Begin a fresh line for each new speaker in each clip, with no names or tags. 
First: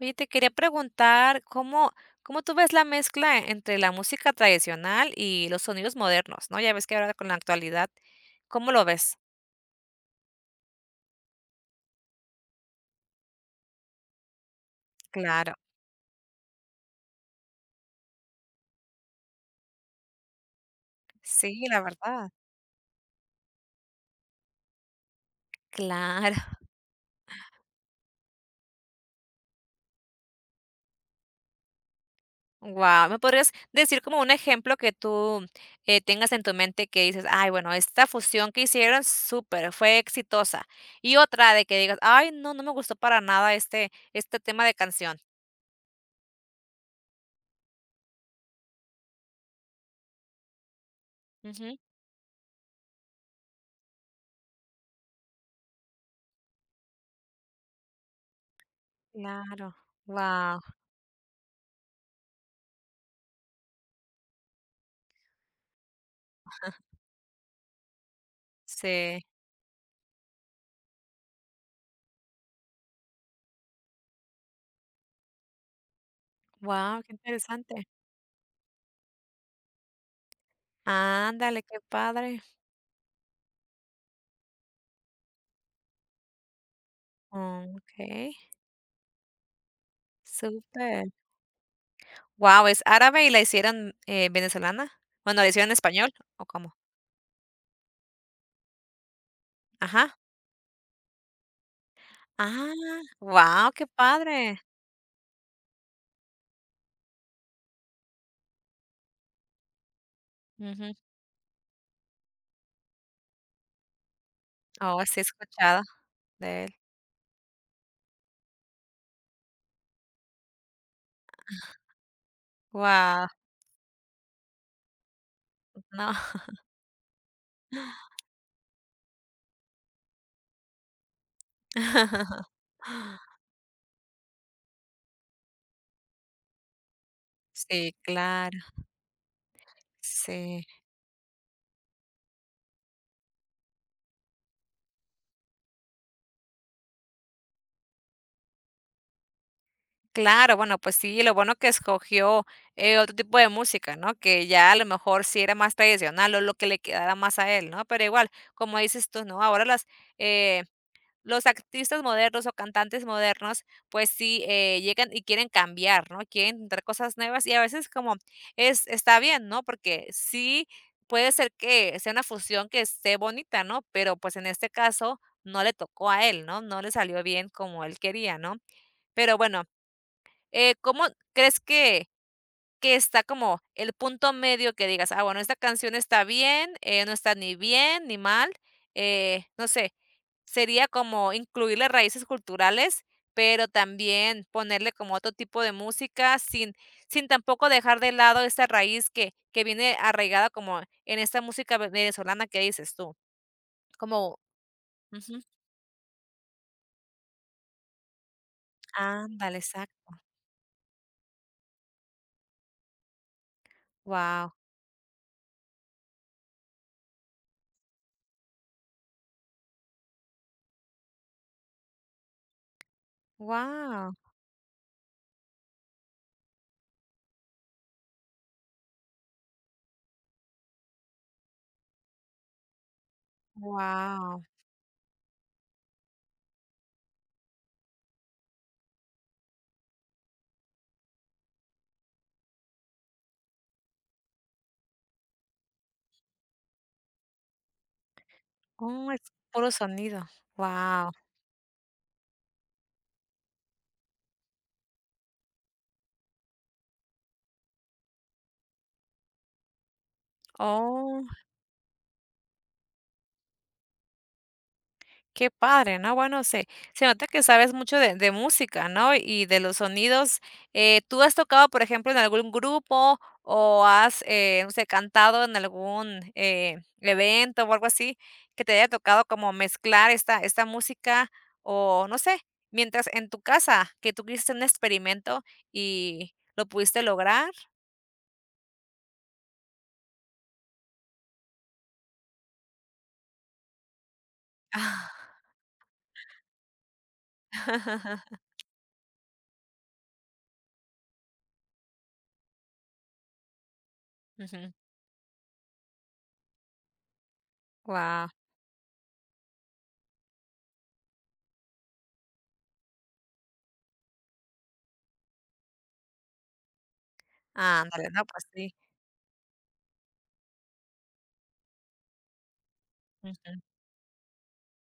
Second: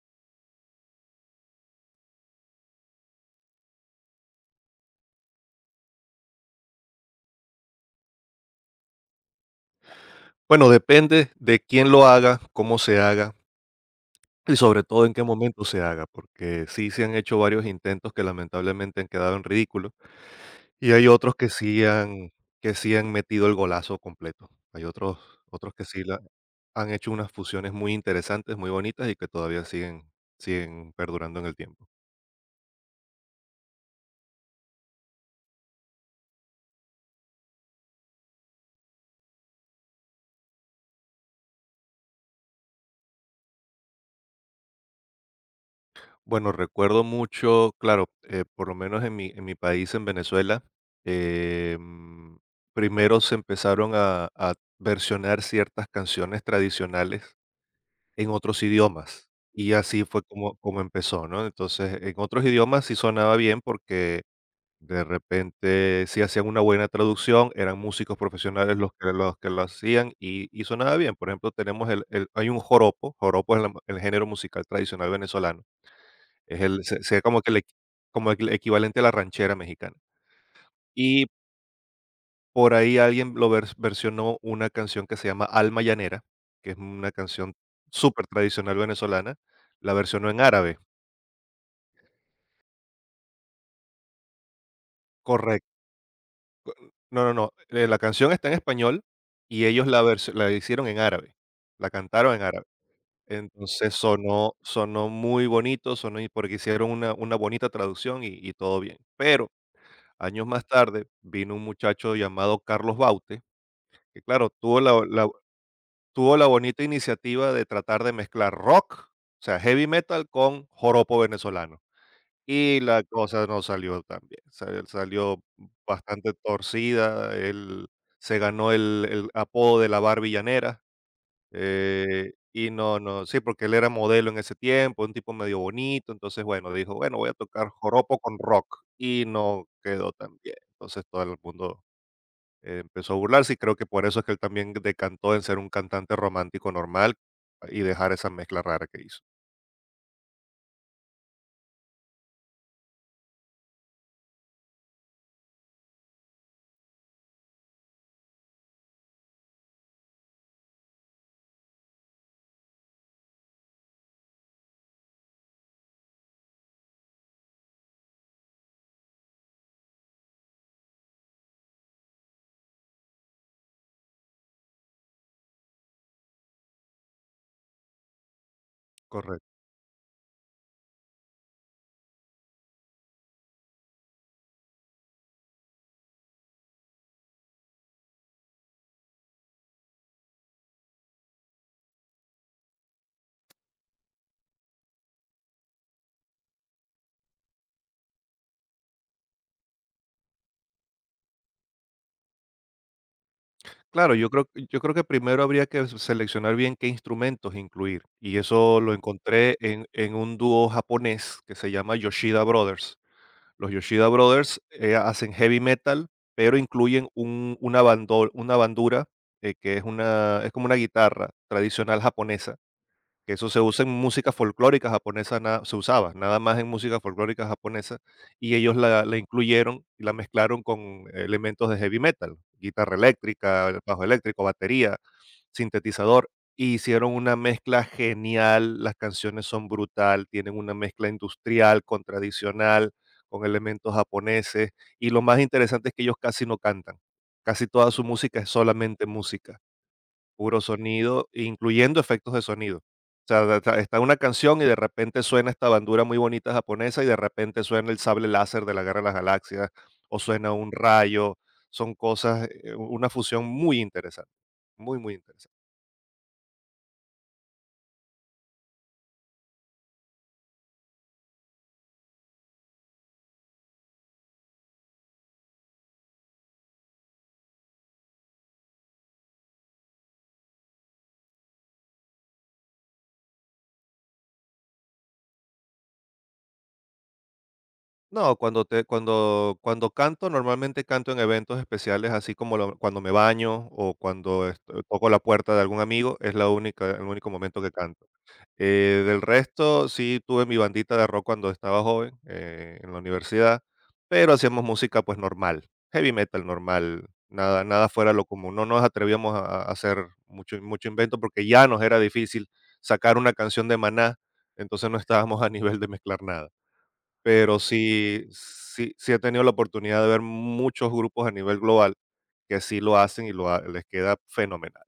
Oye, te quería preguntar, ¿cómo, cómo tú ves la mezcla entre la música tradicional y los sonidos modernos, ¿no? Ya ves que ahora con la actualidad, ¿cómo lo ves?
Bueno, depende de quién lo haga, cómo se haga y sobre todo en qué
Claro,
momento se haga, porque sí se han hecho varios intentos que lamentablemente han quedado en ridículo y hay otros
sí, la verdad.
que sí han metido el golazo completo. Hay otros que sí la
Claro,
han hecho unas fusiones muy interesantes, muy bonitas y que todavía siguen perdurando en el tiempo.
wow. ¿Me podrías decir como un ejemplo que tú tengas en tu mente que dices, ay, bueno, esta fusión que hicieron, súper, fue exitosa? Y otra de que digas, ay, no, no me gustó para nada este tema de canción.
Bueno, recuerdo mucho, claro, por lo menos en mi país, en Venezuela,
Ujú,
eh, mm, primero se empezaron a versionar ciertas canciones tradicionales en otros idiomas.
claro,
Y así fue como,
wow,
como empezó, ¿no? Entonces, en otros idiomas sí sonaba bien porque de repente sí hacían una buena traducción, eran músicos profesionales
sí,
los que lo hacían y sonaba bien. Por ejemplo, tenemos hay un joropo, joropo es el género musical tradicional venezolano es el
wow,
se
qué
sería como que el equi
interesante.
como el equivalente a la ranchera mexicana. Y
Ándale, qué padre.
por ahí alguien lo vers versionó una canción que se llama Alma Llanera, que es una canción súper
Okey,
tradicional venezolana, la versionó en árabe.
súper. Wow, ¿es árabe y la hicieron, venezolana? Bueno, ¿la hicieron
Correcto.
en español o cómo?
No, no, no, la canción está en español y ellos
Ajá.
la hicieron en árabe, la cantaron en árabe.
Ah, wow, qué
Entonces sonó
padre.
muy bonito, sonó y porque hicieron una bonita traducción y todo bien. Pero años más
Ujú.
tarde vino un muchacho llamado Carlos Baute. Que claro, tuvo la
Oh, sí he
la
escuchado
tuvo la
de él.
bonita iniciativa de tratar de mezclar rock, o sea, heavy metal con joropo venezolano. Y la
Wow,
cosa no salió tan bien, salió
no.
bastante torcida, él se ganó el apodo de la Barbie llanera, y no, no sí, porque él era modelo en ese tiempo, un tipo medio bonito, entonces, bueno, dijo: "Bueno, voy a tocar
Sí,
joropo con
claro,
rock", y no quedó tan bien.
sí.
Entonces, todo el mundo empezó a burlarse y creo que por eso es que él también decantó en ser un cantante romántico normal y dejar esa mezcla rara que hizo.
Claro, bueno, pues sí, lo bueno que escogió, otro tipo de música, ¿no? Que ya a lo mejor sí era más tradicional o lo que le quedara más a él, ¿no? Pero igual, como dices tú, ¿no? Ahora las, eh, los artistas modernos o cantantes modernos, pues sí, llegan y quieren cambiar, ¿no? Quieren intentar cosas nuevas y a veces como es está bien, ¿no? Porque sí puede ser que sea una fusión que esté bonita, ¿no? Pero pues en este caso no le tocó a él, ¿no? No le salió bien como él quería, ¿no? Pero
Correcto.
bueno, ¿cómo crees que está como el punto medio que digas: "Ah, bueno, esta canción está bien, no está ni bien ni mal"? No sé, sería como incluirle raíces culturales, pero también ponerle como otro tipo de música sin tampoco dejar de lado esta raíz que viene arraigada como en esta música ve venezolana que dices tú.
Claro,
Como
yo creo que
ujú,
primero habría que seleccionar bien qué instrumentos incluir. Y eso lo encontré
ándale, exacto.
en un dúo japonés que se llama Yoshida Brothers. Los Yoshida
Wow,
Brothers hacen heavy metal, pero incluyen una bandura, que es, una, es como una guitarra tradicional japonesa que eso se usa en
wow,
música folclórica japonesa, se usaba nada más en música folclórica japonesa, y ellos la incluyeron y la mezclaron con elementos de heavy metal, guitarra eléctrica, bajo
wow.
eléctrico, batería, sintetizador, y hicieron una mezcla genial, las canciones son brutal, tienen una mezcla industrial con tradicional, con elementos japoneses, y lo más interesante es que ellos casi no cantan, casi toda su música es solamente
Oh, es
música.
puro sonido.
Puro
Wow.
sonido, incluyendo efectos de sonido. O sea, da ta está una canción y de repente suena esta bandura muy bonita japonesa, y de repente suena el sable láser de la Guerra de las Galaxias, o suena un
Oh,
rayo. Son cosas, una fusión muy interesante, muy, muy
qué
interesante.
padre, ¿no? Bueno, se nota que sabes mucho de música, ¿no? Y de los sonidos. ¿Tú has tocado, por ejemplo, en algún grupo o has, no sé, cantado en algún, evento o algo así que te haya tocado como mezclar esta música o, no sé, mientras en tu casa que tú hiciste un experimento y lo pudiste lograr?
No, cuando te cuando cuando canto, normalmente canto en eventos especiales, así como lo cuando me baño o cuando, este, toco la puerta de algún amigo, es la única el único momento que canto. Del resto, sí tuve mi bandita de rock cuando estaba joven, en la universidad, pero hacíamos
Ujú.
música pues normal, heavy metal normal, nada, nada fuera de lo
Guau.
común. No nos atrevíamos a hacer mucho, mucho invento porque ya nos era difícil sacar una canción de Maná, entonces no estábamos a nivel de mezclar nada. Pero
Ah, ándale, no,
sí,
pues sí.
sí, sí he tenido la oportunidad de ver muchos grupos a nivel global que sí lo hacen y
Ujú.
les queda fenomenal.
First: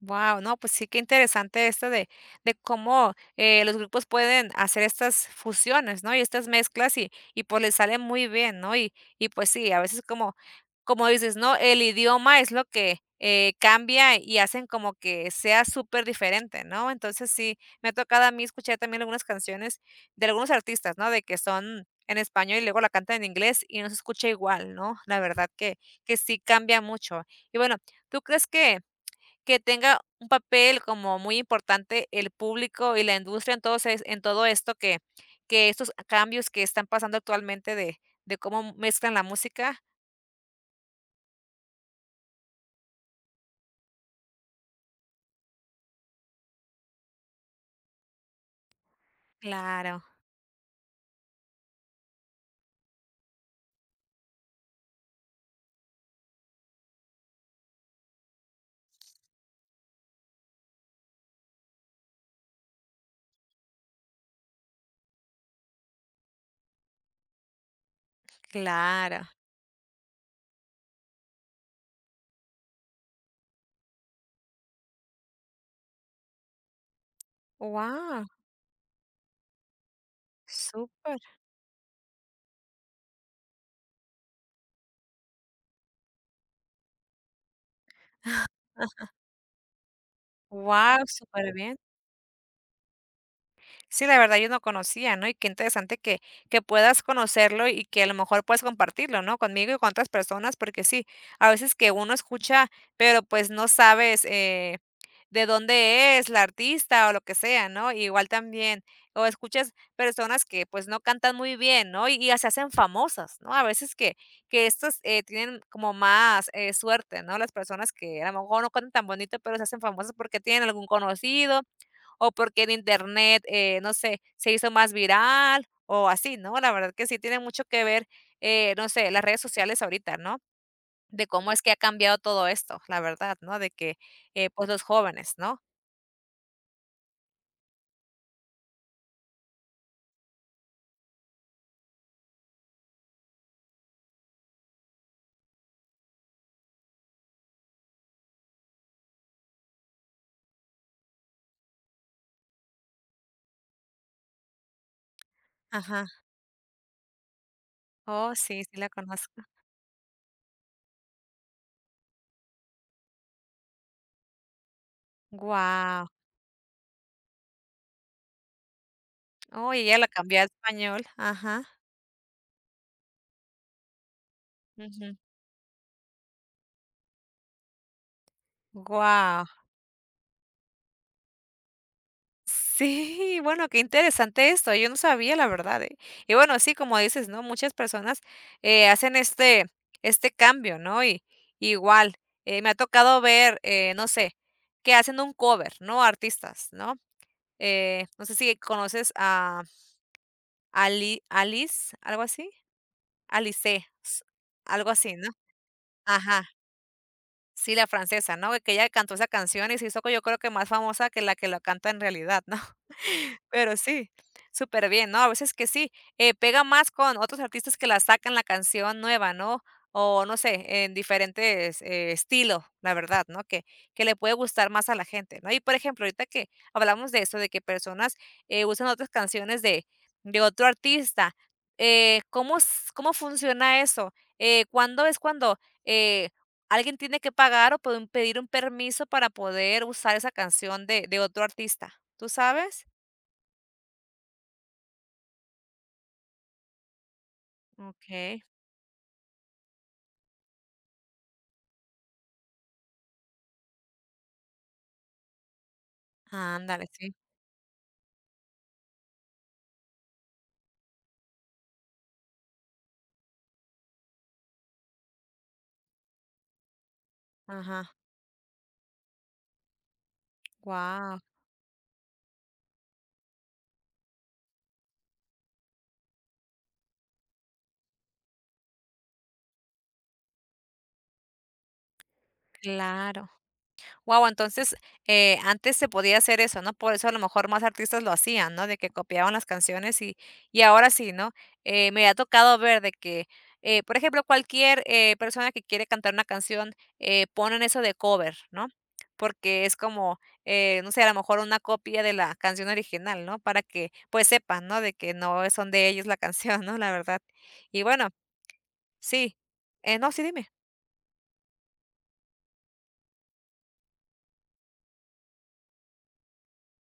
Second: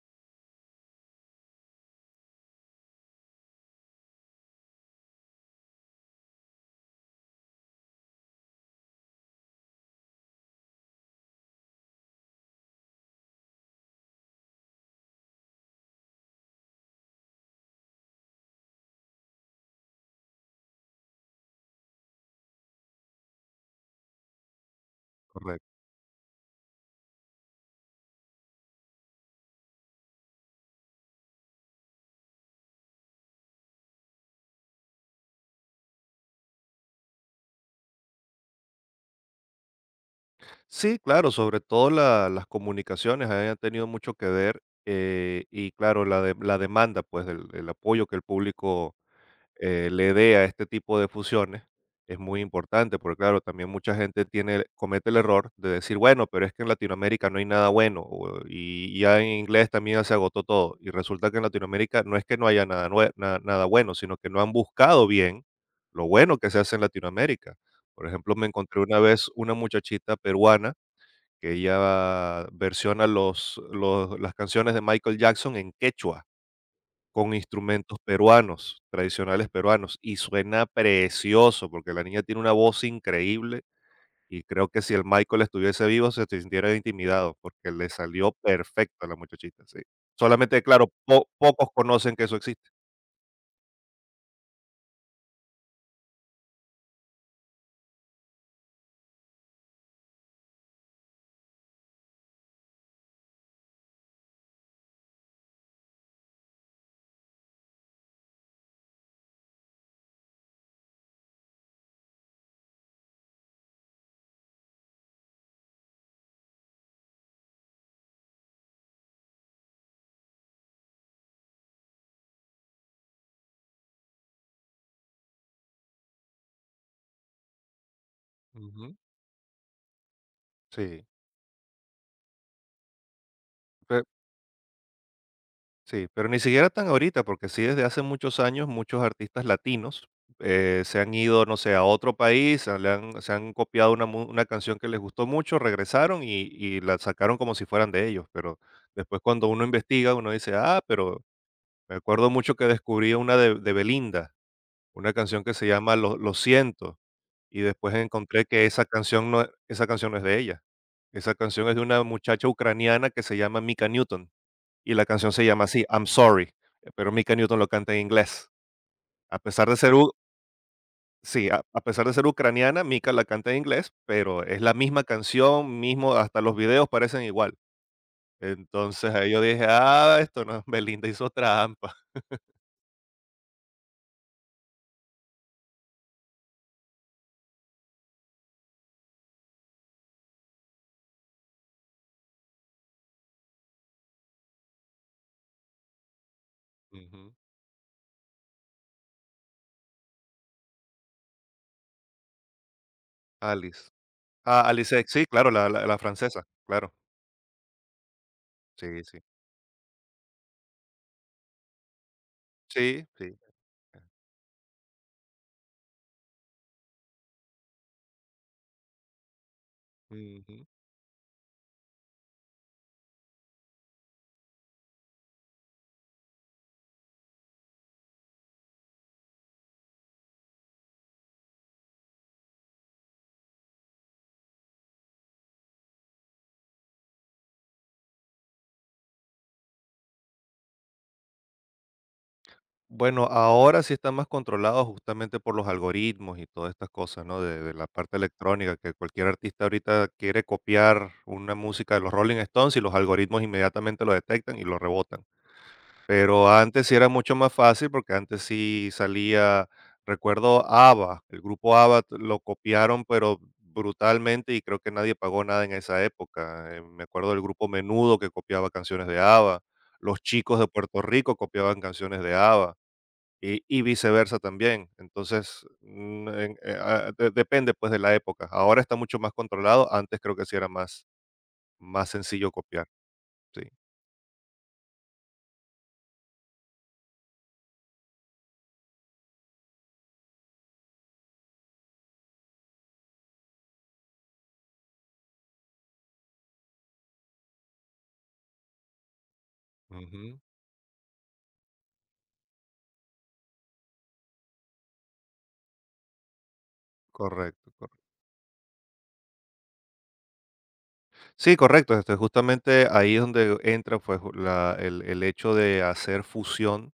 Wow, no, pues sí, qué interesante esto de cómo, los grupos pueden hacer estas fusiones, ¿no? Y estas mezclas y pues, les sale muy bien, ¿no? Y pues sí, a veces como como dices, ¿no? El idioma es lo que, cambia y hacen como que sea súper diferente, ¿no? Entonces sí, me ha tocado a mí escuchar también algunas canciones de algunos artistas, ¿no? De que son en español y luego la cantan en inglés y no se escucha igual, ¿no? La verdad
Correcto.
que sí cambia mucho. Y bueno, ¿tú crees que tenga un papel como muy importante el público y la industria en entonces en todo esto que estos cambios que están pasando actualmente de cómo mezclan la música.
Sí, claro, sobre todo las comunicaciones han tenido mucho que ver y claro, la demanda, pues apoyo que el público
Claro,
le dé a este tipo de fusiones es muy importante, porque claro, también mucha gente tiene, comete el error de decir, bueno, pero es que en Latinoamérica no hay nada bueno y ya en inglés también ya se agotó todo y resulta que en Latinoamérica no es que no haya nada, nada bueno, sino que no han buscado bien lo bueno que se hace en Latinoamérica. Por ejemplo, me encontré una
claro.
vez una muchachita peruana que ella versiona los las canciones de Michael Jackson en quechua, con instrumentos
Guau,
peruanos, tradicionales peruanos, y suena
súper.
precioso, porque la niña tiene una voz increíble, y creo que si el Michael estuviese vivo, se sintiera intimidado, porque le salió perfecto a la muchachita, sí. Solamente, claro,
Guau,
po pocos
bien.
conocen que eso existe.
Sí, la verdad yo no conocía, ¿no? Y qué interesante que puedas conocerlo y que a lo mejor puedas compartirlo, ¿no? Conmigo y con otras personas, porque sí, a veces que uno escucha, pero pues no sabes, de dónde es la artista o lo que sea, ¿no? Igual también, o escuchas personas que pues no cantan muy bien, ¿no? Y se hacen famosas, ¿no? A veces que estos, tienen como más, suerte, ¿no? Las personas que a lo mejor no cantan tan bonito, pero se hacen famosas porque tienen algún conocido o porque en internet, no sé, se hizo más viral o así, ¿no? La verdad que sí tiene mucho que ver, no
Ujú.
sé, las redes sociales ahorita, ¿no?
Sí.
De cómo es que ha cambiado todo esto, la verdad, ¿no? De que, pues los jóvenes, ¿no?
Sí, pero ni siquiera tan ahorita, porque sí desde hace muchos años muchos artistas latinos se han ido, no sé, a otro país, se han copiado una canción que les gustó mucho, regresaron y la sacaron como si fueran de ellos, pero después cuando uno investiga, uno dice, ah, pero me acuerdo mucho que descubrí una de Belinda, una canción que se llama
Ajá.
Lo siento, y después
Oh,
encontré
sí,
que
sí la conozco.
esa canción no es de ella, esa canción es de una muchacha ucraniana que se llama Mika Newton. Y la canción se llama así, I'm
Guau.
Sorry, pero Mika Newton lo canta en inglés. A pesar
Oh,
de
y
ser
ella la
u
cambió a español.
Sí, a
Ajá.
pesar de ser ucraniana, Mika la canta en inglés, pero es la misma
Ujú.
canción, mismo hasta los videos parecen igual. Entonces, ahí yo
Guau.
dije: "Ah, esto no, Belinda hizo trampa".
Sí, bueno, qué interesante esto, yo no sabía, la verdad, ¿eh? Y bueno, sí, como dices, ¿no? Muchas personas, hacen este cambio, ¿no? Y igual, me ha tocado ver, no sé, que hacen un cover, ¿no? Artistas, ¿no?
Ujú.
No sé si conoces a Ali Alice, ¿algo así? Alice,
Alice.
s
Ah,
algo
Alice,
así,
sí,
¿no?
claro, la la francesa,
Ajá,
claro.
sí, la francesa, ¿no? Que ella
Sí,
cantó
sí.
esa canción y se hizo, yo creo que más famosa que la canta en realidad, ¿no?
Sí, sí.
Pero sí, súper bien, ¿no? A veces que sí, pega más con otros artistas que la sacan la canción nueva, ¿no? O no
Ujú.
sé, en diferentes, estilos, la verdad, ¿no? Que le puede gustar más a la gente, ¿no? Y, por ejemplo, ahorita que hablamos de eso, de que personas, usan otras canciones de otro artista, ¿cómo s cómo funciona eso? ¿Cuándo es cuando, eh, alguien tiene que pagar o pueden pedir un permiso para poder usar esa canción de otro artista? ¿Tú sabes?
Bueno, ahora sí están más controlados justamente por los algoritmos y todas estas cosas, ¿no? De la parte
Okey.
electrónica, que cualquier artista ahorita quiere copiar una música de los Rolling Stones y los algoritmos inmediatamente lo detectan y lo rebotan. Pero antes
Ándale,
sí era
sí.
mucho más fácil porque antes sí salía, recuerdo ABBA, el grupo ABBA lo copiaron pero brutalmente y creo que nadie pagó nada en esa época. Me acuerdo del grupo
Ajá.
Menudo que copiaba canciones de ABBA, los chicos de Puerto
Guau,
Rico copiaban canciones de ABBA y viceversa también. Entonces, depende pues de la época. Ahora está mucho más controlado, antes creo que sí era más, sencillo copiar.
claro.
Sí.
Guau, entonces, antes se podía hacer eso, ¿no? Por eso a lo mejor más artistas lo hacían, ¿no? De que copiaban las canciones y ahora sí, ¿no? Me ha tocado ver de que, por ejemplo, cualquier, persona que quiere cantar una canción, ponen eso de cover, ¿no? Porque es como,
Ujú.
no sé, a lo mejor una copia de la canción original, ¿no? Para que, pues, sepan, ¿no? De que no son de ellos la canción, ¿no? La verdad. Y
Correcto.
bueno, sí, no, sí, dime.
Sí, correcto. Esto es justamente ahí es donde entra pues, el hecho de hacer fusión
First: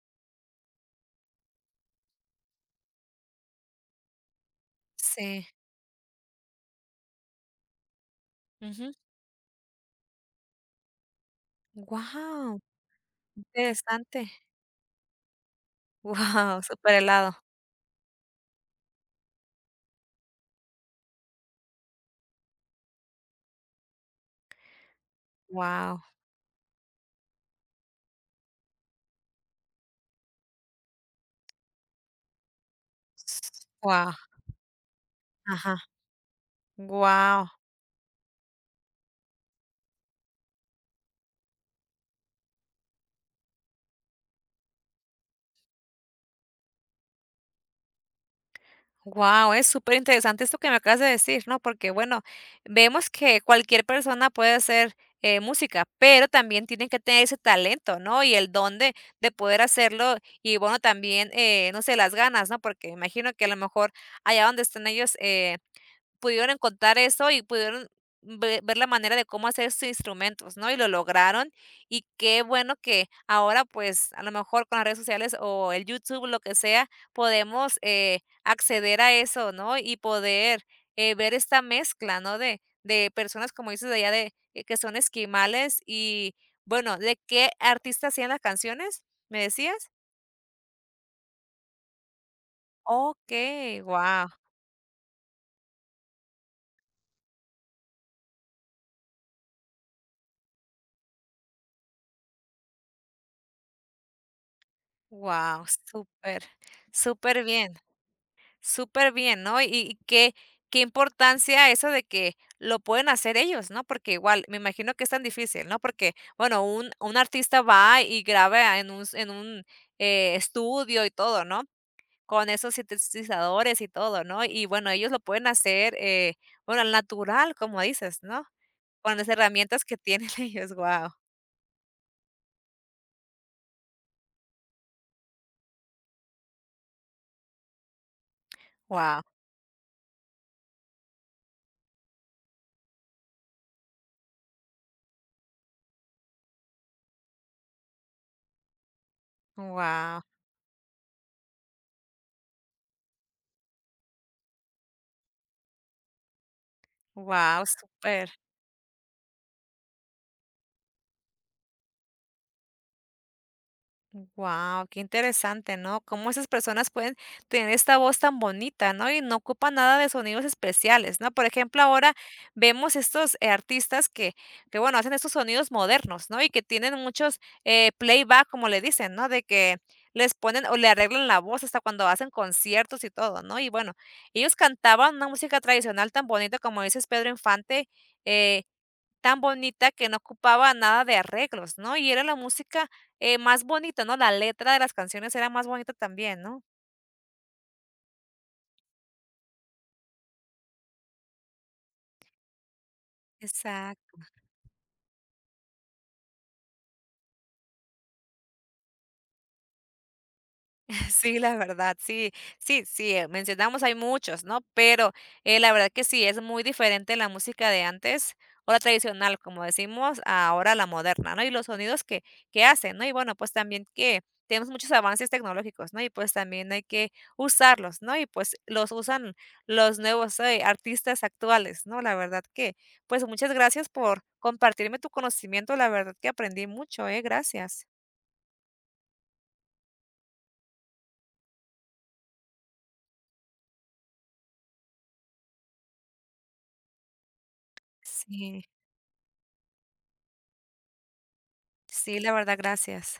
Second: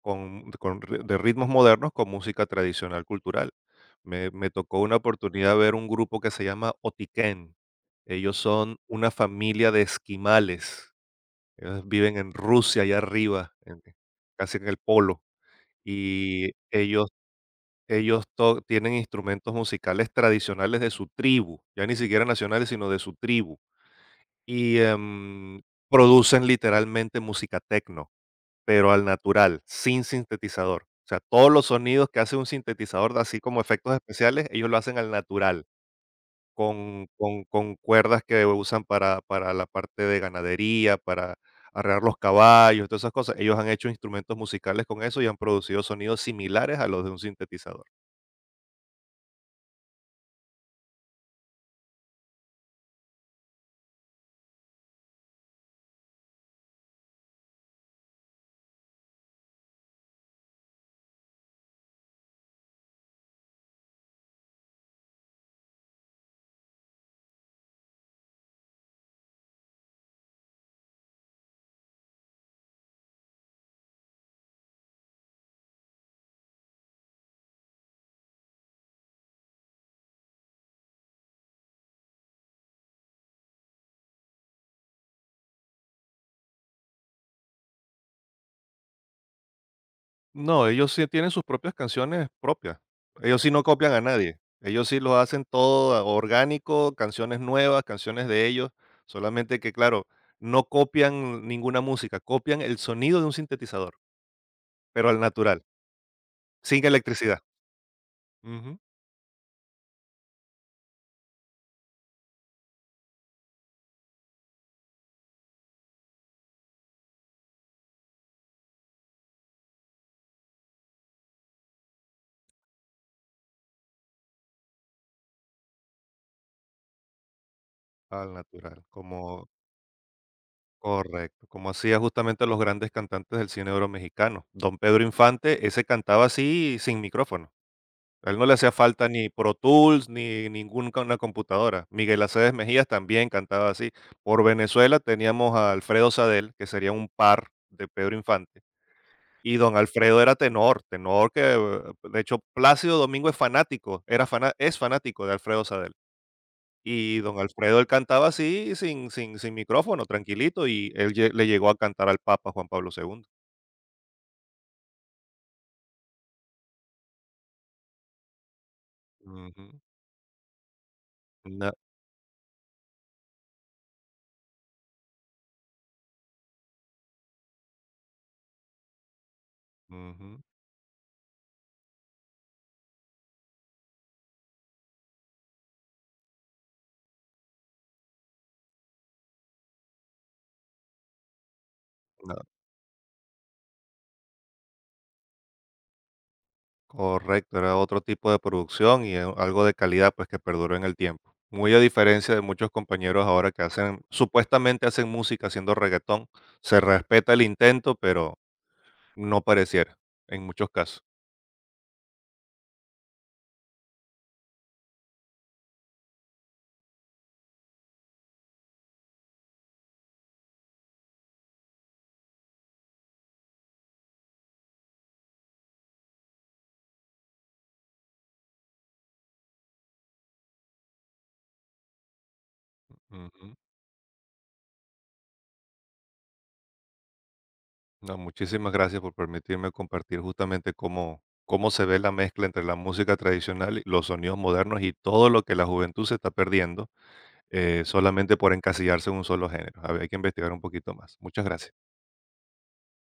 con, de ritmos modernos con música tradicional cultural. Me tocó una
Sí,
oportunidad ver un grupo que se llama Otiken. Ellos son una familia de esquimales. Ellos viven en
wow,
Rusia, allá arriba,
interesante.
casi en el polo. Y
Wow, guau,
ellos,
helado.
ellos tienen instrumentos musicales tradicionales de su tribu, ya ni siquiera nacionales, sino de su tribu y,
Wow.
producen literalmente música techno, pero al natural, sin sintetizador. O sea, todos los sonidos que hace un sintetizador, así como efectos
Wow,
especiales, ellos lo hacen al natural,
ajá.
con con
Wow.
con cuerdas que usan para la parte de ganadería, para arrear los caballos, todas esas cosas. Ellos han hecho instrumentos musicales con eso y han producido sonidos similares a los de un sintetizador.
Wow, es súper interesante esto que me acabas de decir, ¿no? Porque, bueno, vemos que cualquier persona puede hacer, música, pero también tienen que tener ese talento, ¿no? Y el don de poder hacerlo y, bueno, también, no sé, las ganas, ¿no? Porque imagino que a lo mejor allá donde están ellos, pudieron encontrar eso y pudieron ve ver la manera de cómo hacer sus instrumentos, ¿no? Y lo lograron, y qué bueno que ahora, pues, a lo mejor con las redes sociales o el YouTube, lo que sea, podemos, acceder a eso, ¿no? Y poder, ver esta mezcla, ¿no? De personas, como dices, de allá de que son esquimales y, bueno, ¿de qué artista hacían las canciones, me decías?
No, ellos sí tienen sus propias canciones propias. Ellos sí no
Okey,
copian a
wow,
nadie. Ellos sí lo hacen todo orgánico, canciones nuevas, canciones de ellos. Solamente que, claro, no copian ninguna música, copian el sonido de un sintetizador, pero al natural,
wow, súper,
sin electricidad.
súper bien.
Ujú.
Súper bien, ¿no? Y qué importancia eso de que lo pueden hacer ellos, ¿no? Porque igual, me imagino que es tan difícil, ¿no? Porque, bueno, un artista va y graba en un estudio y todo, ¿no? Con esos sintetizadores y todo, ¿no? Y bueno, ellos lo pueden hacer, bueno, al natural, como dices,
Al
¿no?
natural,
Con las
como
herramientas que tienen ellos. Wow,
correcto, como hacía justamente los grandes cantantes del cine oro mexicano. Don Pedro Infante, ese cantaba así sin micrófono. A él no le hacía falta
wow,
ni Pro Tools, ni ninguna computadora. Miguel Aceves Mejías también cantaba así. Por Venezuela teníamos a Alfredo Sadel, que sería un par de Pedro Infante, y don Alfredo
wow,
era tenor, tenor que, de hecho, Plácido Domingo es fanático, era fana es fanático de Alfredo Sadel. Y don
wow,
Alfredo, él cantaba
súper.
así, sin sin micrófono, tranquilito, y él lle le llegó a cantar al Papa Juan Pablo II.
Wow, qué interesante, ¿no? Cómo esas personas pueden tener esta voz tan bonita, ¿no? Y no
Ujú.
ocupan nada de sonidos especiales, ¿no? Por
Na
ejemplo, ahora vemos estos artistas que, bueno, hacen estos sonidos modernos, ¿no? Y que tienen muchos playback, como le dicen, ¿no? De que les
Ujú.
ponen o le arreglan la voz hasta cuando hacen conciertos y todo, ¿no? Y bueno, ellos cantaban una música tradicional tan bonita como dices Pedro Infante, eh, tan bonita que no ocupaba nada de arreglos, ¿no? Y era la música, más bonita, ¿no? La letra de las canciones era más bonita también, ¿no?
Correcto, era otro tipo de producción y algo de calidad pues que perduró en el tiempo. Muy a diferencia de muchos compañeros ahora que hacen,
Exacto.
supuestamente hacen música haciendo reggaetón, se respeta el intento, pero no pareciera en muchos casos.
Sí, la verdad, sí, sí, mencionamos hay muchos, ¿no? Pero la verdad que sí, es muy diferente la música de antes o la tradicional, como decimos, a ahora la moderna, ¿no? Y los sonidos que, hacen, ¿no? Y bueno, pues también que tenemos muchos avances tecnológicos, ¿no? Y pues también hay que usarlos, ¿no? Y pues los usan los nuevos artistas actuales, ¿no? La verdad que, pues muchas
Ujú.
gracias por compartirme tu conocimiento, la verdad que aprendí mucho, ¿eh? Gracias.
No, muchísimas gracias por permitirme compartir justamente cómo, cómo se ve la mezcla entre la música tradicional y los sonidos modernos y todo lo que la juventud se está perdiendo solamente por
Sí,
encasillarse en un solo género. A ver, hay que investigar un poquito más. Muchas gracias.
sí, la verdad, gracias.